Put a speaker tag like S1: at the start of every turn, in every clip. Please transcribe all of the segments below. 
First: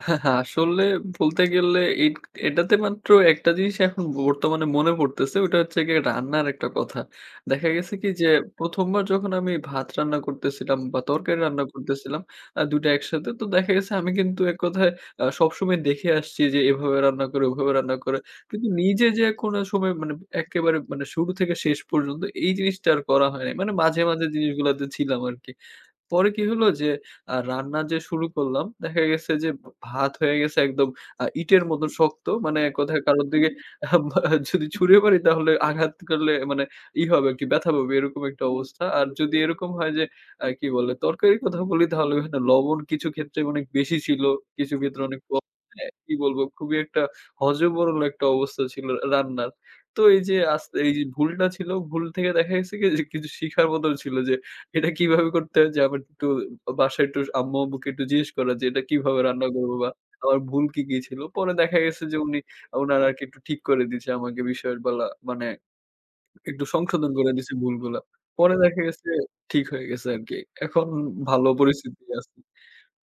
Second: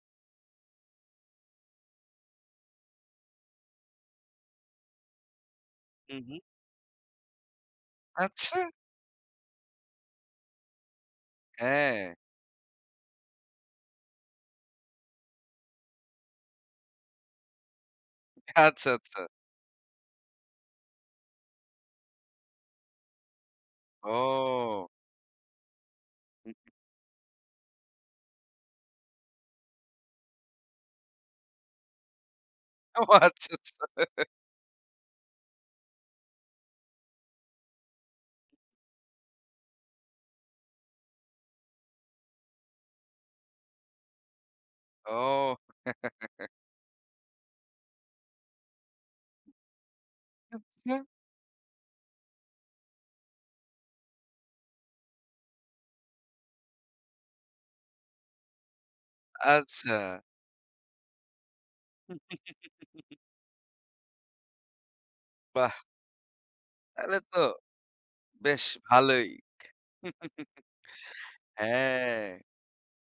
S1: আসলে বলতে গেলে এট এটাতে মাত্র একটা জিনিস এখন ব বর্তমানে মনে পড়তেছে। ওটা হচ্ছে গিয়ে
S2: হুম, হুম।
S1: রান্নার একটা কথা। দেখা গেছে কি যে,
S2: আচ্ছা।
S1: ১ম বার যখন আমি ভাত রান্না করতেছিলাম বা তরকারি রান্না
S2: হ্যাঁ।
S1: করতেছিলাম আ ২ টা একসাথে তো দেখা গেছে আমি কিন্তু এককথায় আ সবসময় দেখে আসছি যে, এভাবে রান্না করে ওভাবে রান্না করে কিন্তু
S2: আচ্ছা,
S1: নিজে
S2: আচ্ছা।
S1: যে, কোন সময় মানে একেবারে মানে শুরু থেকে শেষ পর্যন্ত এই জিনিসটা আর করা হয় নাই। মানে মাঝে, মাঝে জিনিসগুলাতে
S2: ও।
S1: ছিলাম আরকি। পরে কি হলো যে, আ রান্না যে, শুরু করলাম দেখা গেছে যে, ভ ভাত হয়ে গেছে একদম আ ইটের মত শক্ত। মানে এক
S2: ও
S1: কথায় কারো
S2: আচ্ছা,
S1: দিকে
S2: আচ্ছা।
S1: যদি ছুঁড়ে মারি তাহলে আঘাত করলে মানে ই হবে আরকি ব্যথা পাবে এরকম একটা অবস্থা। আর যদি এরকম হয় যে, আ কি বলে তরকারির কথা বলি তাহলে কিন্তু লবণ কিছু ক্ষেত্রে অনেক বেশি ছিল কিছু ক্ষেত্রে আনেক, ক
S2: ও।
S1: আ কি বলবো খুবই একটা হজবরল একটা অবস্থা ছিল আ রান্নার। তো এই যে, আস এই
S2: আচ্ছা।
S1: যে, ভুলটা ছিল, ভুল থেকে দেখা গেছে কি কিছু শিখার মত ছিল যে, এটা কিভাবে করতে হয় যে, আমার একটু বাসায় একটু আম্মু আম্মুকে একটু জিজ্ঞেস করা যে, ‘’এটা কিভাবে রান্না করব বা
S2: আচ্ছা।
S1: আমার ভুল কি, কি ছিল?‘’ পরে দেখা গেছে যে, উনি উনার আরকি একটু ঠিক করে দিয়েছে আমাকে বিষয় বলা মানে
S2: বাহ!
S1: একটু সংশোধন
S2: তাহলে
S1: করে
S2: তো
S1: দিছে ভুলগুলা। পরে
S2: বেশ
S1: দেখা গেছে
S2: ভালোই।
S1: ঠিক হয়ে গেছে আরকি। এখন ভালো পরিস্থিতিতে
S2: হ্যাঁ।
S1: আছি।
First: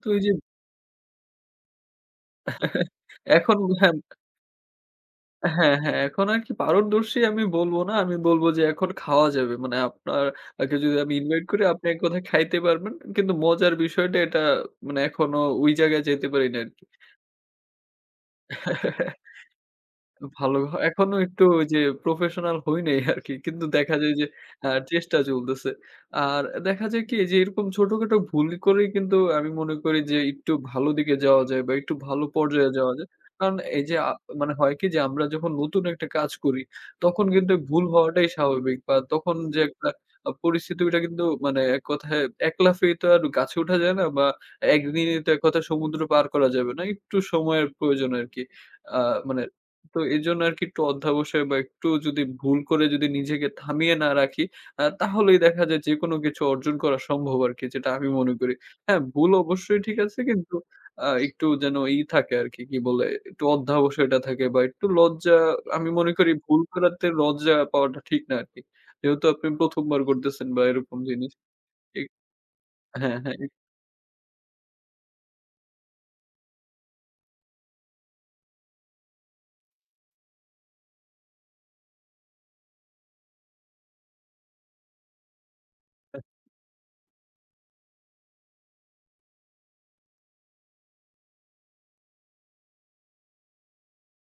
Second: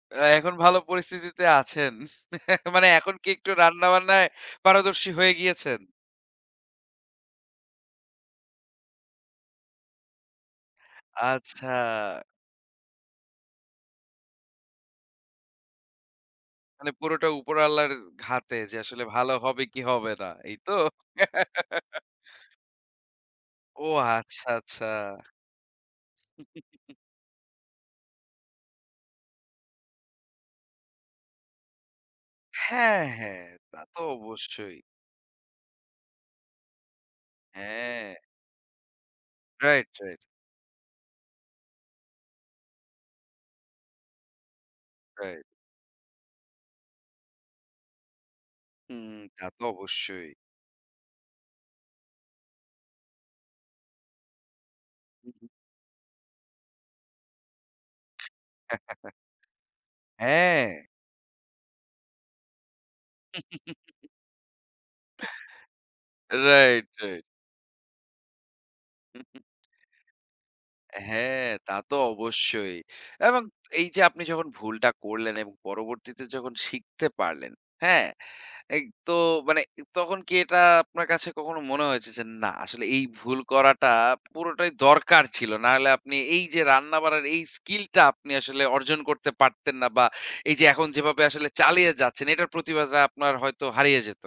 S1: তো এই যে
S2: এখন ভালো পরিস্থিতিতে আছেন। মানে এখন কি একটু
S1: এখন
S2: রান্না
S1: হ্যাঁ
S2: বান্নায় পারদর্শী হয়ে
S1: হ্যাঁ,
S2: গিয়েছেন?
S1: হ্যাঁ, এখন আর কি পারদর্শী আমি বলব না। আমি বলব যে, এখন খাওয়া যাবে। মানে আপনার আগে যদি আমি invite করি
S2: আচ্ছা।
S1: আপনি এককথায় খাইতে পারবেন। কিন্তু মজার বিষয়টা এটা মানে এখনো ঐ জায়গায় যেতে পারি নাই আরকি।
S2: মানে পুরোটা উপর আল্লাহর হাতে যে, আসলে ভালো হবে কি হবে না।
S1: ভাল
S2: এই তো?
S1: এখনো একটু ওই যে, professional হয় নাই আরকি। কিন্তু
S2: ও
S1: দেখা যায় যে,
S2: আচ্ছা,
S1: আ
S2: আচ্ছা।
S1: চেষ্টা চলতেছে। আর দেখা যায় কি যে, এরকম ছোটখাটো ভুল করেই কিন্তু আমি মনে করি যে, একটু ভালো দিকে যাওয়া যায় বা একটু ভালো পর্যায়ে যাওয়া
S2: হ্যাঁ,
S1: যায়
S2: হ্যাঁ।
S1: কারণ
S2: তা
S1: এই যে,
S2: তো
S1: আ মানে হয়
S2: অবশ্যই।
S1: কি যে, আমরা যখন নতুন একটা কাজ করি তখন কিন্তু ভুল
S2: হ্যাঁ।
S1: হওয়াটাই স্বাভাবিক বা তখন যে,
S2: রাইট,
S1: একটা
S2: রাইট।
S1: পরিস্থিতি ওইটা কিন্তু মানে এককথায় ১ লাফে তো আর গাছে উঠা যায় না বা ১ দিনই তো
S2: রাইট।
S1: এককথায় সমুদ্র পার করা যাবে না। একটু সময়ের প্রয়োজন আরকি। আ
S2: হুম,
S1: মানে
S2: তা তো
S1: তো
S2: অবশ্যই।
S1: এজন্য আরকি একটু অধ্যাবসায় বা একটু যদি ভুল করে নিজেকে থামিয়ে না রাখি, আ তাহলেই দেখা যায় যেকোন কিছু অর্জন করা সম্ভব আরকি যেটা আমি মনে করি। হ্যাঁ, ভুল অবশ্যই ঠিক আছে কিন্তু
S2: হ্যাঁ।
S1: আ একটু যেন ই থাকে আরকি, কি বলে একটু অধ্যাবসয়টা থাকে বা একটু লজ্জা আমি মনে করি ভুল
S2: রাইট,
S1: করাতে
S2: রাইট।
S1: লজ্জা পাওয়াটা ঠিক না আরকি। যেহেতু আপনি ১ম বার করতেছেন বা এরকম জিনিস
S2: হ্যাঁ, তা তো
S1: এক
S2: অবশ্যই
S1: হ্যাঁ, হ্যাঁ।
S2: এবং
S1: এক
S2: এই যে, আপনি যখন ভুলটা করলেন এবং পরবর্তীতে যখন শিখতে পারলেন, হ্যাঁ? এগ তো মানে তখন কি এটা আপনার কাছে কখনো মনে হয়েছে যে, না আসলে এই ভুল করাটা পুরোটাই দরকার ছিল? নাহলে আপনি এই যে, রান্নাবাড়ার এই skill টা আপনি আসলে অর্জন করতে পারতেন না বা এই যে, এখন যেভাবে আসলে চালিয়ে যাচ্ছেন এটার প্রতিভাটা আপনার হয়তো হারিয়ে যেত?